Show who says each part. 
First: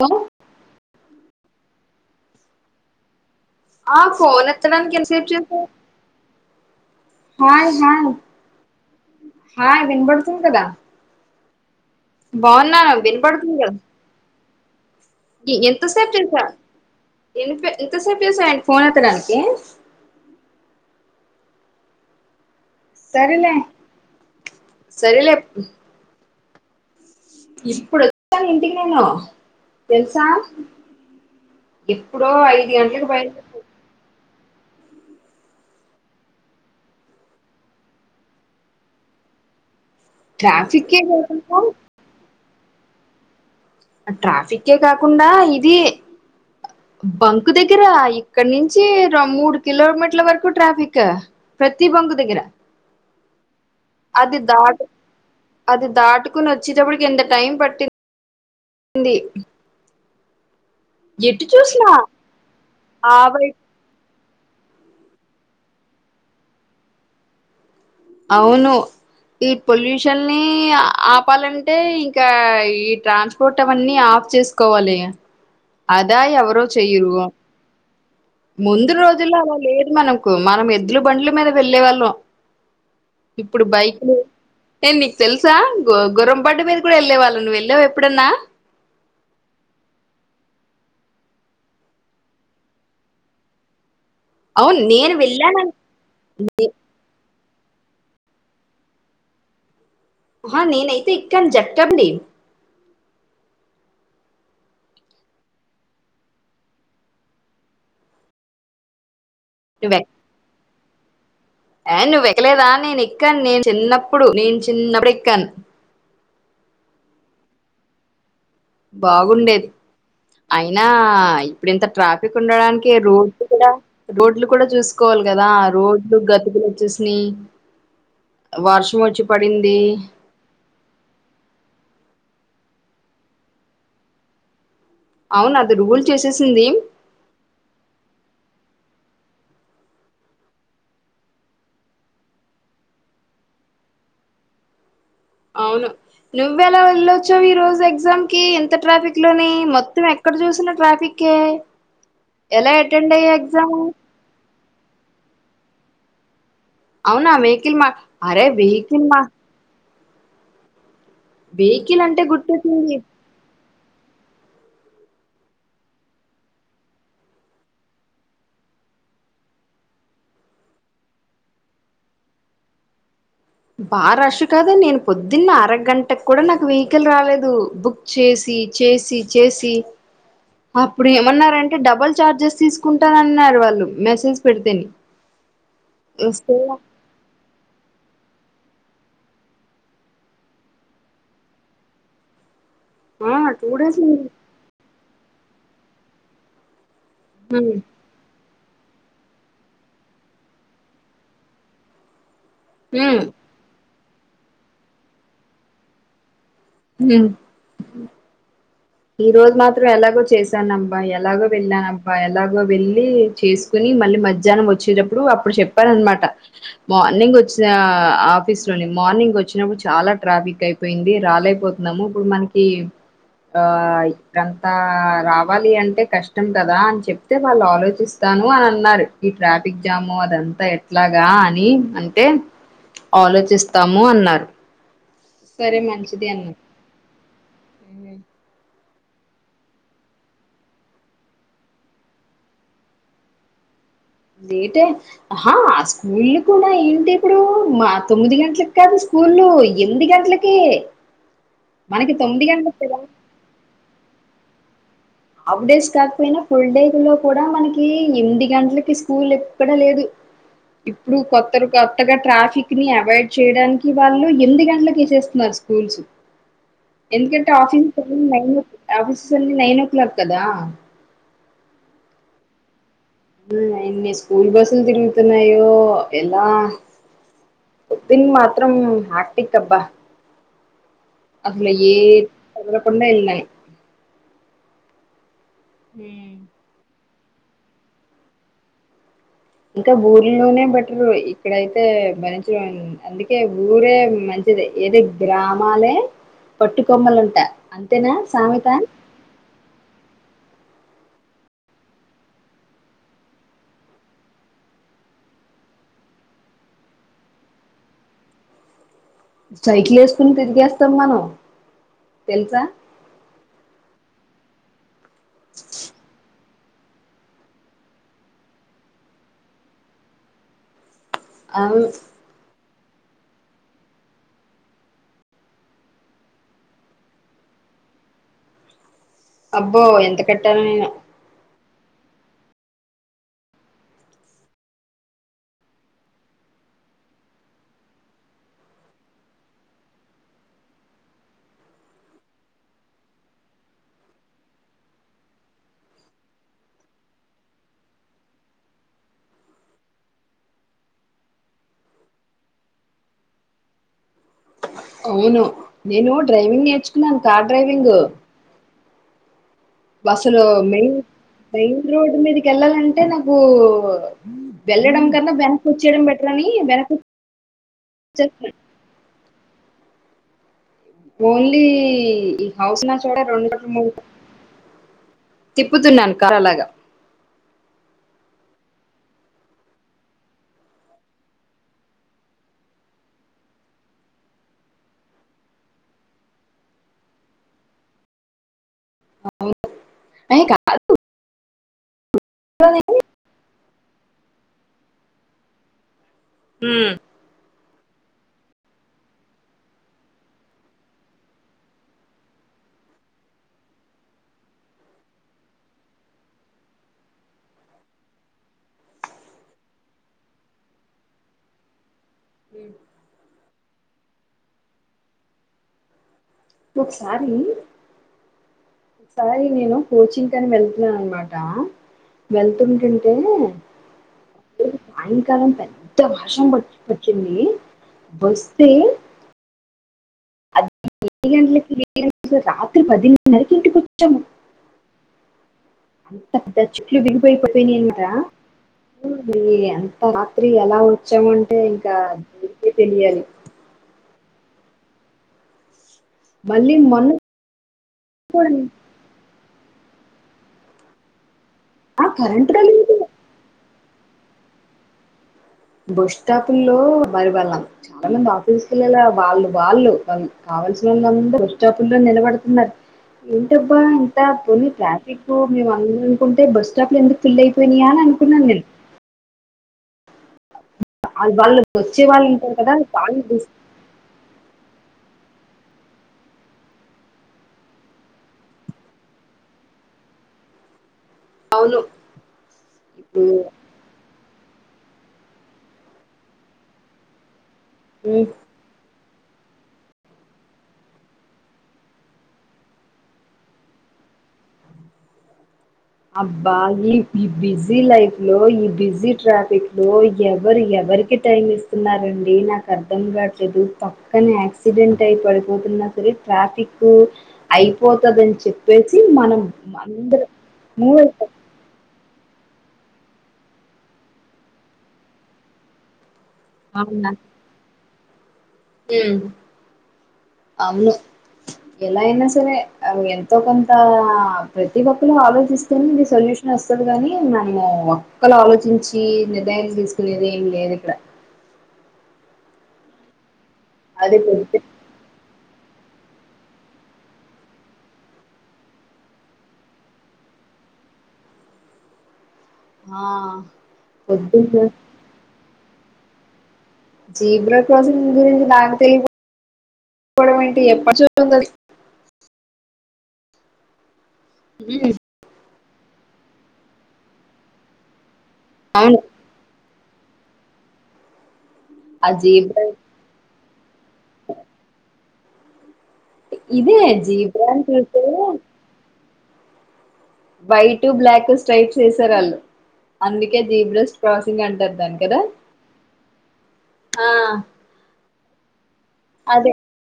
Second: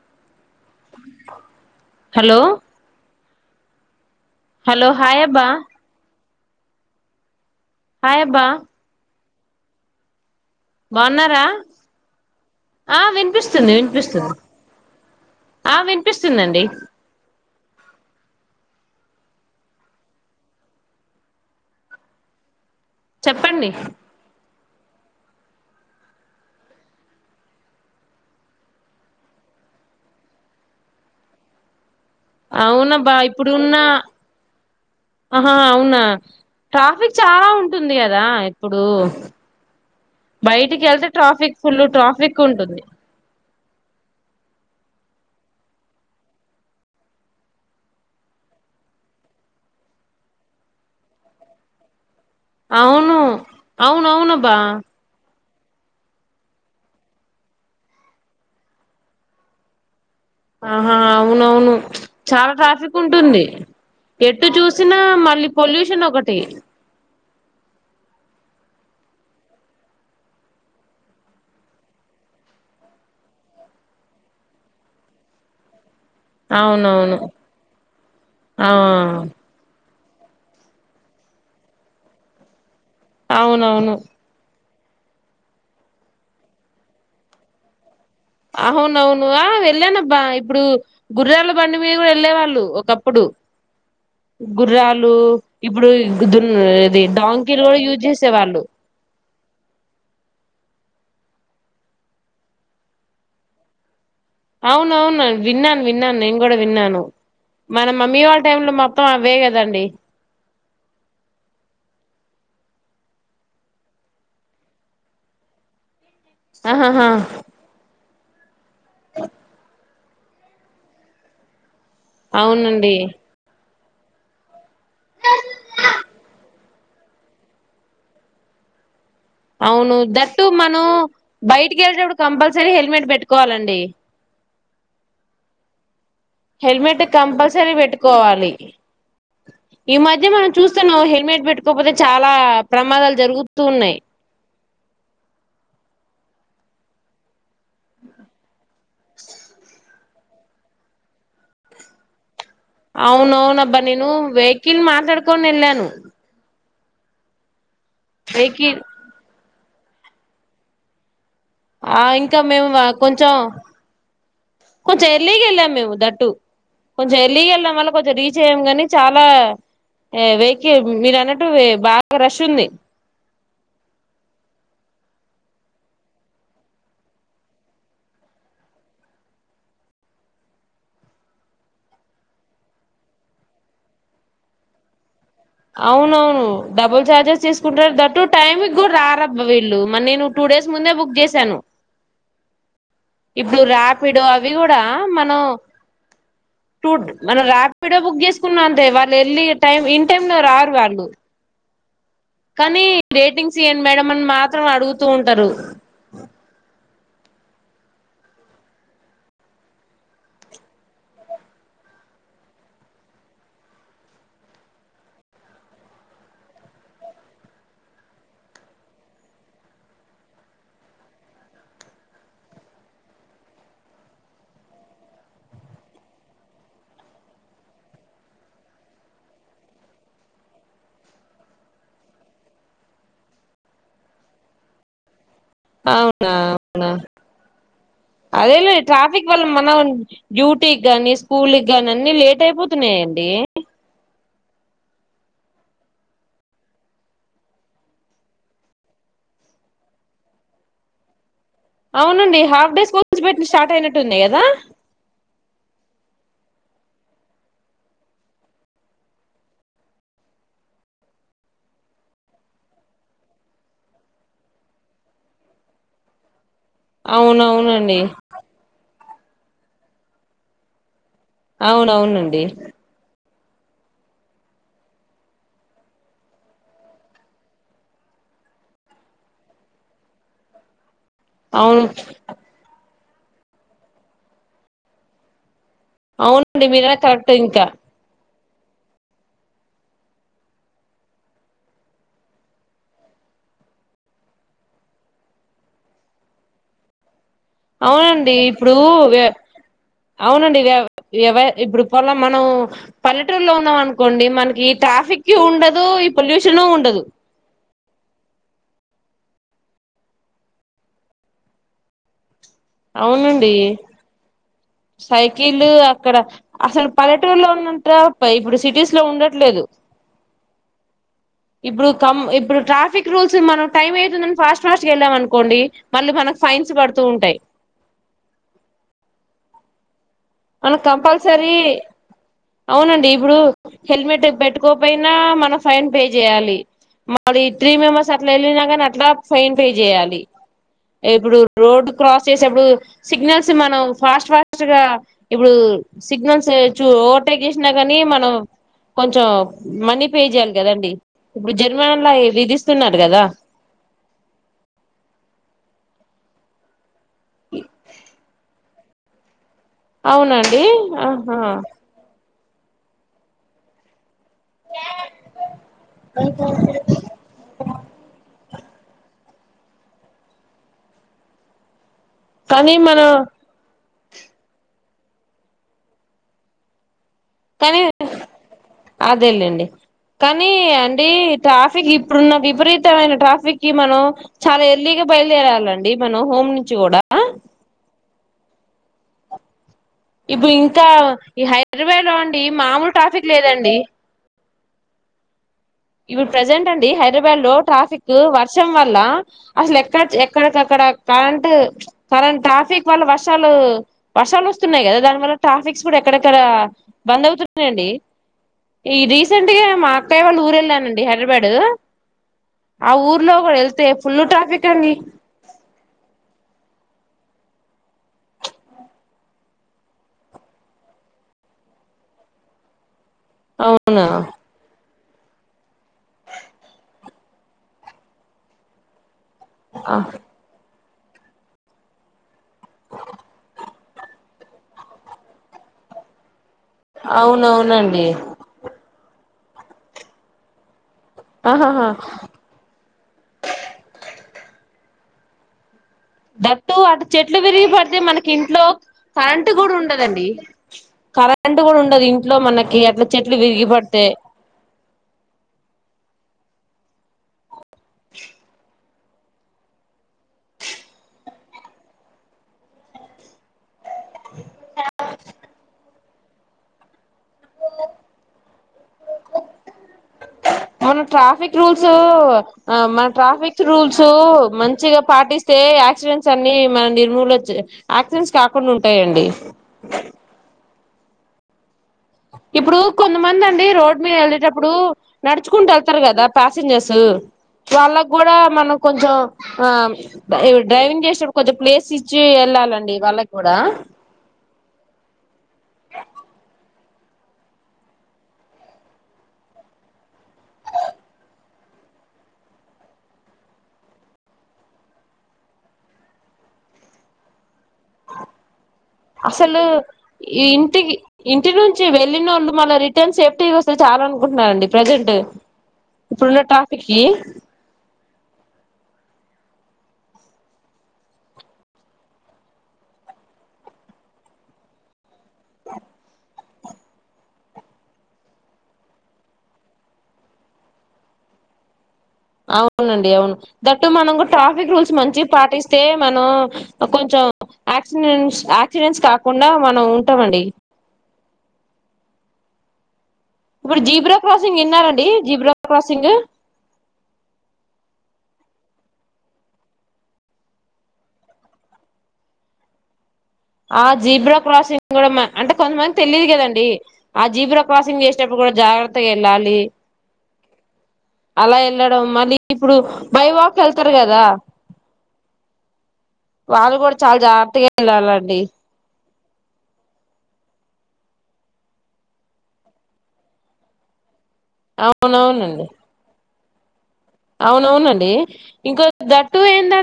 Speaker 1: లో
Speaker 2: హలో
Speaker 1: ఆ phone
Speaker 2: hello
Speaker 1: ఎత్తడానికి ఎంతా
Speaker 2: హాయ్
Speaker 1: సేప్
Speaker 2: అబ్బా
Speaker 1: చేశావ్ హాయ్ హాయ్ హా వినబడు
Speaker 2: బావున్నారా
Speaker 1: బాగున్నాను వినపడుతుంది
Speaker 2: వినిపిస్తుంది ఆ
Speaker 1: ఎంత సేపు చేశా
Speaker 2: వినిపిస్తుందండి
Speaker 1: ఇన్ ఇంతసేపు చేసవేంటి ఫోన్ ఎత్తడానికి
Speaker 2: చెప్పండి
Speaker 1: సరిలే ఇప్పుడు వచ్చా ఇంటికి నేను తెలుసా ఏప్పుడో ఐదు గంటలకు
Speaker 2: అవునబ్బా
Speaker 1: బయలు
Speaker 2: ఇప్పుడు ఉన్న ఆహా అవునా ట్రాఫిక్ చాలా ఉంటుంది కదా ఇప్పుడు బయటికి
Speaker 1: ట్రాఫికే
Speaker 2: వెళ్తే
Speaker 1: కాకుండా
Speaker 2: ట్రాఫిక్ ఫుల్ ట్రాఫిక్ ఉంటుంది
Speaker 1: ట్రాఫిక్ ఏ కాకుండా ఇది బంకు దగ్గరా ఇక్కడ నుంచి మూడు కిలోమీటర్ల వరకు ట్రాఫిక్ ప్రతి బంకు దగ్గర
Speaker 2: అవును అవును
Speaker 1: అది
Speaker 2: అవునబా
Speaker 1: దాట అది దాటుకుని వచ్చేటప్పుడుకి ఎంత టైం పట్టిందింది
Speaker 2: ఆహా అవునవును చాలా ట్రాఫిక్
Speaker 1: ఆ
Speaker 2: ఉంటుంది
Speaker 1: వైపు
Speaker 2: ఎటు చూసినా మళ్ళీ పొల్యూషన్ ఒకటి
Speaker 1: అవును ఈ పొల్యూషన్ ని ఆపాలంటే ఇంకా ఈ ట్రాన్స్పోర్ట్ అవన్నీ ఆ చేసుకోవాలి అదా ఎవరో చెయ్యరు
Speaker 2: అవునవును ఆ
Speaker 1: ముందు రోజుల్లో అలా లేదు మనం కు మనం ఎద్లు బండ్ల మీద వెళ్ళే వాళ్ళం ఇప్పుడు
Speaker 2: అవునవును
Speaker 1: బైక్లు హే నీకు తెలుసా గ గురం బండి మీద కూడా వెళ్ళేవాళ్ళు నువ్వుళ్ళేవ
Speaker 2: అవునవును హా వెళ్ళానబ్బా ఇప్పుడు గుర్రాళ బండి మీద కూడా వెళ్ళేవాళ్ళు ఒకప్పుడు
Speaker 1: అవును నేను
Speaker 2: గుర్రాలు
Speaker 1: వెళ్ళాను
Speaker 2: ఇప్పుడు దున్న ఇది డాన్ కిని కూడా యూజ్ చేసేవాళ్ళు
Speaker 1: ఆ నేనైతే ఇక్కను జక్కండి
Speaker 2: అవును అవును విన్నాను విన్నాను నేనూ కూడా విన్నాను మన మమ్మీ వాళ్ళ టైమ్ లో మొత్తం అవే కదండి
Speaker 1: ఏ నువ్్వవు ఎక్కలేదా నేను ఏక్కాను నేను చిన్నప్పుడు నేను చిన్నప్పుడు ఎక్కాను
Speaker 2: ఆహాహా
Speaker 1: బాగుండేది అయినా ఇప్పుడు ఇంత ట్రాఫిక్ ఉండడానికి
Speaker 2: అవునండి
Speaker 1: రోడ్లు కూడా రోడ్లు కూడా చూసుకోవాలి కదా రోడ్లు గతికులు వచ్చేసా వార్షం వచ్చి పడింది
Speaker 2: అవును దట్టు మనం బయటికిెళడు కంపల్సరీ హెల్మెట్ పెట్టుకోవాలండి
Speaker 1: అవును అది రూల్స్
Speaker 2: హెల్మెట్ కంపల్సరీ పెట్టుకోవాలి
Speaker 1: అ
Speaker 2: ఈ మధ్య మనం చూస్తాను హెల్మెట్ పెట్టుకోపోతే చాలా ప్రమాదాలు జరుగుతుూ ఉన్నాయి
Speaker 1: అవును నువ్వు ఎలా వెళ్ళచ్చావు ఈ రోజు ఎగ్జామ్ కి ఎంత ట్రాఫిక్ లోని మొత్తం ఏక్కడ చూసిన ట్రాఫిక్ే
Speaker 2: అవున అవునబ్బా నేను వెహికిల్ మాట్లాడుకోని ఎల్లాను
Speaker 1: అవునా వెహికల్ మా అరే వెహికల్ మా
Speaker 2: ఆ
Speaker 1: వెహికల్ అంటే
Speaker 2: ఇంకా మేము
Speaker 1: గుర్తొచ్చింది
Speaker 2: కొంచం కొంచెం ఎర్లీకి వెళ్ళాము మేము దట్టు కొంచెం అర్లెజగేల్లం వల్ల కొంచెం రీచ్ అయ్యాం గాని చాలా ఏ వెయికి మీరు అన్నట్టు బాగా రష్ ఉంది
Speaker 1: బా రష్ కాదా నేను పొద్దున్న అరగంటకు కూడా నాకు వెహికల్ రాలేదు బుక్ చేసి చేసి చేసి అప్పుడు ఏమన్నారంటే టే డబుల్ చార్జెస్ తీసుకుంటానన్నారు వాళ్ళు మెసేజ్ పెడితే ని
Speaker 2: అవునవును డబుల్ ఛార్జెస్ తీసుకుంటారు దట్టు టైమికి కూడా రారబ్బా వీళ్ళు మరి నేను టూ డేస్ ముందే బుక్ జెసాను
Speaker 1: ఆ
Speaker 2: ఇప్పుడు
Speaker 1: టూ డేస్ ఉమ్
Speaker 2: రాపిడో అవి కూడా మనం చూ మనం రాపిడో బుక్ చేసుకున్నా దేవా వెళ్ళి టైం ఇన్ టై లో రారు వాళ్ళు కానీ
Speaker 1: ఉమ్
Speaker 2: డేటింగ్స్ ఇయ్యండి మేడం అని మాత్రం అడుగుతూ ఉంటారు
Speaker 1: హ్మ్ ఈ రోజు మాత్రం ఎలాగో చేశానబ్బా ఎలాగో వెళ్ళానబ్బా ఎలాగో వెళ్లి చేసుకుని మళ్ళీ మధ్యాహ్నం వచ్చేటప్పుడు అప్పుడు చెప్పారనమాట మార్నింగ్ వచ్చిన ఆఫీస్ లోని మార్నింగ్ వచ్చినప్పుడు చాలా ట్రాఫిక్ అయిపోయింది రాలేకపోతున్నాము ఇప్పుడు మనకి ఆ గంత రావాలి అంటే కష్టం కదా అని చెప్తే వాళ్ళు ఆలోచిస్తాను ము అన్నారు ఈ ట్రాఫిక్ జాము అదంతా ఎట్లాగా అని అంటే ఆలోచిస్తాము అన్నారు సరే మంచిది
Speaker 2: అవునా
Speaker 1: అన్నా
Speaker 2: అవునా అదేలా ట్రాఫిక్ వల్ల మనం డ్యూటీకి గాని స్కూల్కి కానీ అన్ని లేట్ అయిపోతున్నాయండి
Speaker 1: లేటేహా ఆ స్కూల్ కూడా ఏంటి ఇప్పుడు మా తొమ్మిది గంటలకి కాదు స్కూల్ స్కూల్లు ఎనిది గంటలకి మనకి
Speaker 2: అవునండి
Speaker 1: తొమ్మిది
Speaker 2: హాఫ్
Speaker 1: గంటలకు
Speaker 2: డేస్
Speaker 1: కదా
Speaker 2: స్కూల్స్ పెట్టిన స్టార్ట్ అయినట్టు ఉంది కదా
Speaker 1: హఫ్ డేస్ కాకపోయినా ఫుల్ డే లో కూడా మనకి ఎనిమిది గంటలకి స్కూల్ ఎక్కడా లేదు ఇప్పుడు కొత్తరు కొత్తగా ట్రాఫిక్ ని అవాయిడ్ చేయడానికి వాళ్ళు ఎనిమిది గంటలకి చేసేస్తున్నారు స్కూల్స్ ఎందుకంటే ఆఫీస్
Speaker 2: అవునవునండి
Speaker 1: నైన్ఆఫీస్ అన్ని నైన్ ఓ క్లాక్ కదా
Speaker 2: అవున అవునండి
Speaker 1: ఎన్ని స్కూల్ బస్సులు తిరుగుతున్నాయో ఎలా ఓపిన్ మాత్రం ఆక్టికబ్బా అసలే
Speaker 2: అవును
Speaker 1: ఏం కధలకుంట అల్లాయి
Speaker 2: అవునండి మీర కరెక్ట్ ఇంకా
Speaker 1: ఇంకా ఊర్లోనే బెటరు ఇక్కడయితే బరించడం అందుకే ఊరే మంచి ఏదో గ్రామాలే పట్టుకొమ్మలుంట
Speaker 2: అవునండి ఇప్పుడు వ అవునండి వ ఎవ ఇప్పుడు పోల మనం పల్లెటూరులో ఉన్నాం అనుకోండి మనకి ట్రాఫికి ఉండదు ఈ పొల్యూషన ఉండదు
Speaker 1: [inaudible] సైకిలేసుకొని తిరిగేస్తాం మనం తెల్సా
Speaker 2: అవునండి సైకిలు అక్కడ అసలు పల్లెటూరులో ఉన్నంత ఇప్పుడు సిటీస్ లో ఉండట్లేదు
Speaker 1: అవు
Speaker 2: ఇప్పుడు కమ్ ఇప్పుడు ట్రా ట్రాఫిక్ రూల్స్ మనం టైం అవుతుందని ఫాస్ట్ ఫాస్ట్ గ వెళ్ళామఅనుకోండి మళ్ళీ మనకు ఫైన్స్ పడుతూ ఉంటాయి
Speaker 1: [inaudible] అబ్బో ఎంత
Speaker 2: అవును కంపల్సరి
Speaker 1: [inaudible]
Speaker 2: అవునండి ఇప్పుడు హెల్మెట్ పెట్టుకోపోయినా మనం ఫైన్ పే చెయ్యాలి మరి త్రీ మెంబర్స్ అట్లా ఎళ్ళినా గనీ అట్లా ఫైన్ పే చెయ్యాలి ఇప్పుడు రోడ్డు క్రాస్ చేసేప్పుడు సిగ్నల్స్ మనం ఫాస్ట్ ఫాస్ట్ గా ఇప్పుడు సిగ్నల్స్ చూ ఓవర్ టెక్ చేసినా కానీ మనం కొంచెం మనీ పే చెయ్యాలి కదండి. ఇప్పుడు జర్మనన్న విధిస్తున్నారు కదా.
Speaker 1: అవును నేను డ్రైవింగ్ నేర్చుకున్నాను. కార్ డ్రైవింగు బస్ లో
Speaker 2: అవునండి
Speaker 1: మెయిన్
Speaker 2: ఆహా
Speaker 1: మెయిన్ రోడ్ మీదికి వెళ్ళాలంటే నాకు వెళ్ళడం కన్నా, వెనకొచ్చేయడం బెటర్ అని వెనక్ చెప్పండి. ఓన్లీ ఈ
Speaker 2: కానీ
Speaker 1: హౌస్ నా
Speaker 2: మనం
Speaker 1: చోడ రెండట మూడుట తిప్పుతున్నాను కర్ర లాగా
Speaker 2: కనీ అదేలేండి. కానీ అండి, ట్రాఫిక్ ఇప్పుడున్న విపరీతమైన ట్రాఫిక్ కి మనం చాలా ఎర్లీగా బయలుదేరాలండి మనం హోమ్ నుంచి కూడా
Speaker 1: [inaudible]
Speaker 2: ఇప్పుడు ఇంకా, ఈ హైదరాబాద్ లో అండి మామూలు ట్రాఫిక్ లేదండి. ఇప్పుడు ప్రజెంట్ అండి హైదరాబాద్ లో ట్రాఫిక్ వర్షం వల్ల అసలు ఎక్క ఎక్కడకక్కడ కరెంట్ కరెంట్ ట్రా ట్రాఫిక్ వల్ల వర్షాలు వర్షాలు వస్తున్నాయి కదా! దాని వల్ల ట్రాఫిక్స్ కూడా ఎక్కడెక్కడ బంద్ అవుతున్నాయి. ఈ రీసెంట్ గా మా అత్తయ్య వాళ్ళ ఊరు వెళ్ళానండి హైదరాబాద్. ఆ ఊర్లో కూడ వెళ్తే ఫుల్ ట్రాఫిక్ అండి.
Speaker 1: ఒకసారి ఒకసారి నేను కోచింగ్ కని వెళ్తున్నాను అన్నమాట వెళ్తుంటే.
Speaker 2: అవునా?
Speaker 1: సాయంకాలం పెద్ద వర్షం వచ్చింది. వస్తే
Speaker 2: ఆ
Speaker 1: ఏడు గంటలకి ఏ గ రాత్రి పదిన్నరకి ఇంటికి వచ్చాము. అ చెట్లు విరిగి పోయి పడి
Speaker 2: అవునవునండి
Speaker 1: ఉన్నాయా అంత రాత్రి ఎలా ఉం మచ్చం ఉంటే
Speaker 2: ఆహాహా
Speaker 1: ఇంకా మీకే తెలియాలి.
Speaker 2: దట్,
Speaker 1: మళ్ళీ
Speaker 2: అటు
Speaker 1: మొన్న
Speaker 2: చెట్లు విరిగి పడితె మనకి
Speaker 1: కూడా
Speaker 2: ఇంట్లో కరెంట్ కూడా ఉండదండి. కరెంట్ కూడా ఉండదు
Speaker 1: ఆ
Speaker 2: ఇంట్లో
Speaker 1: కరెంట్ కూడా
Speaker 2: మనకి.
Speaker 1: లేదు
Speaker 2: అట్లా చెట్లు విరిగి పడి తే
Speaker 1: బస్ స్టాపుల్లో మరి వాళ్ళందరు ఆఫీస్ కి వెళ్ళలా? వాళ్ళు వాళ్ళు కావలసినోల్లందరూ వాళ్ళ బస్టాపుల్లో నిలబడుతున్నారు ఏంటో ఇంత పోన్ని ట్రాఫిక్ మేము అ అనుకుంటే బస్ స్టాప్ లో ఎందుకు? ఫుల్ అయిపోయినయా అని అనుకున్నాం మేము
Speaker 2: మన ట్రాఫిక్
Speaker 1: వాళ్ళు
Speaker 2: రూల్స్
Speaker 1: వచ్చే వాళ్ళు ఉంటారు కదా
Speaker 2: ఆ మన
Speaker 1: వాళ్ళు
Speaker 2: ట్రాఫిక్ రూల్స్ మంచిగా పాటిస్తే యాక్సిడెంట్స్ అన్ని మన నిర్మూకించ యాక్సిడెంట్స్ కాకుండా ఉంటాయండి.
Speaker 1: అవును
Speaker 2: ఇప్పుడు కొంతమంది అండి రోడ్ మీద వెళ్ళేటప్పుడు ఇప్పుడు నడుచుకుంటూ వెళ్తారు కదా! ప్యాసిెంజర్స్ వాళ్ళకు కూడా మనం కొంచం. ఆ ఇ డ్రైవింగ్ చేసేప్పుడు, కొంచెం ప్లేస్ ఇచ్చి వెళ్ళాలండి వాళ్ళకి కూడా
Speaker 1: అ అబ్బా ఈ ఈ బిజీ లైఫ్ లో, ఈ బిజీ ట్రాఫిక్ లో ఎవరు ఎవ ఎవరికి టైమ్ ఇస్తున్నారండి. నాకు అర్థం కావట్లేదు పక్కనే. యాక్సిడెంట్ అయి పడిపోతున్నారు. సరే ట్రాఫిక్ అయిపోతుంది. అని చెప్పేసి మనం
Speaker 2: అసలు
Speaker 1: అందర
Speaker 2: ఇంటికి ఇంటి నుంచి వె వెళ్ళినోళ్ళు మళ్లీ రిటర్న్ సేఫ్టీ గా వస్తే చాలా అనుకుంటుారండి ప్రజెంట్. ఇప్పుడు ఉన్న ట్రాఫిక్ కి
Speaker 1: మ్, అవును. ఎలా అయినా సరే అది ఎంతో కొంత ప్రతి ఒక్కరు ఆలోచిస్తేనే ఇది సొల్యూషన్ వస్తుది గాని మనము ఒక్కలు ఆలోచించి నిర్ణయం తీసుకునేది ఏం లేదు ఇక్కడ
Speaker 2: అవునండి అవును దట్టు మన
Speaker 1: అదే పొద్దు
Speaker 2: ట్రాఫిక్ రూల్స్ మంచి పాటిస్ స్తే మనం కొంచం యాక్సినెన్స్ యాక్సిడెంట్స్ కాకుండా మనం ఉంటమండి
Speaker 1: ఆ!
Speaker 2: ఇప్పుడు జీబ్రా
Speaker 1: పొద్దున్న
Speaker 2: క్రాసింగ్ విన్నారా అండి జీబ్రా క్రాసింగు
Speaker 1: జీబ్రా క్రాసింగ్ గురించి నాకు తెలికపో పోవడం ఏంటి ఎప్పటినుంచో ఉంది అది
Speaker 2: ఆ జీబ్రా క్రాసింగ్ కూడా అంటే కొంతమందికి తెలిదు కదండి ఆ జీబ్రా క్రాసింగ్ చే అప్పుడు కూడా
Speaker 1: అవును
Speaker 2: జాగ్రత్తగా వెళ్లాలి అలా వెళ్ళడం
Speaker 1: ఆ
Speaker 2: మళ్ళీ
Speaker 1: జీబ్రా
Speaker 2: ఇప్పుడు బైవాక్ వెళ్తారు కదా వాళ్ళు
Speaker 1: ఇదే
Speaker 2: కూడా చాలా
Speaker 1: జీబ్రా అని
Speaker 2: జాగ్రత్తగా
Speaker 1: చూస్తే
Speaker 2: వెళ్ళాలండి
Speaker 1: వైట్ టు బ్లాక్ స్ట్రైట్స్ చేసారు వాళ్ళు అందుకే జీబ్రాస్ క్రాస్ అంటారు దాన్నీ కదా
Speaker 2: అవునవునండి
Speaker 1: ఆ
Speaker 2: అవునవునండి ఇంకో దట్టు ఏందంటే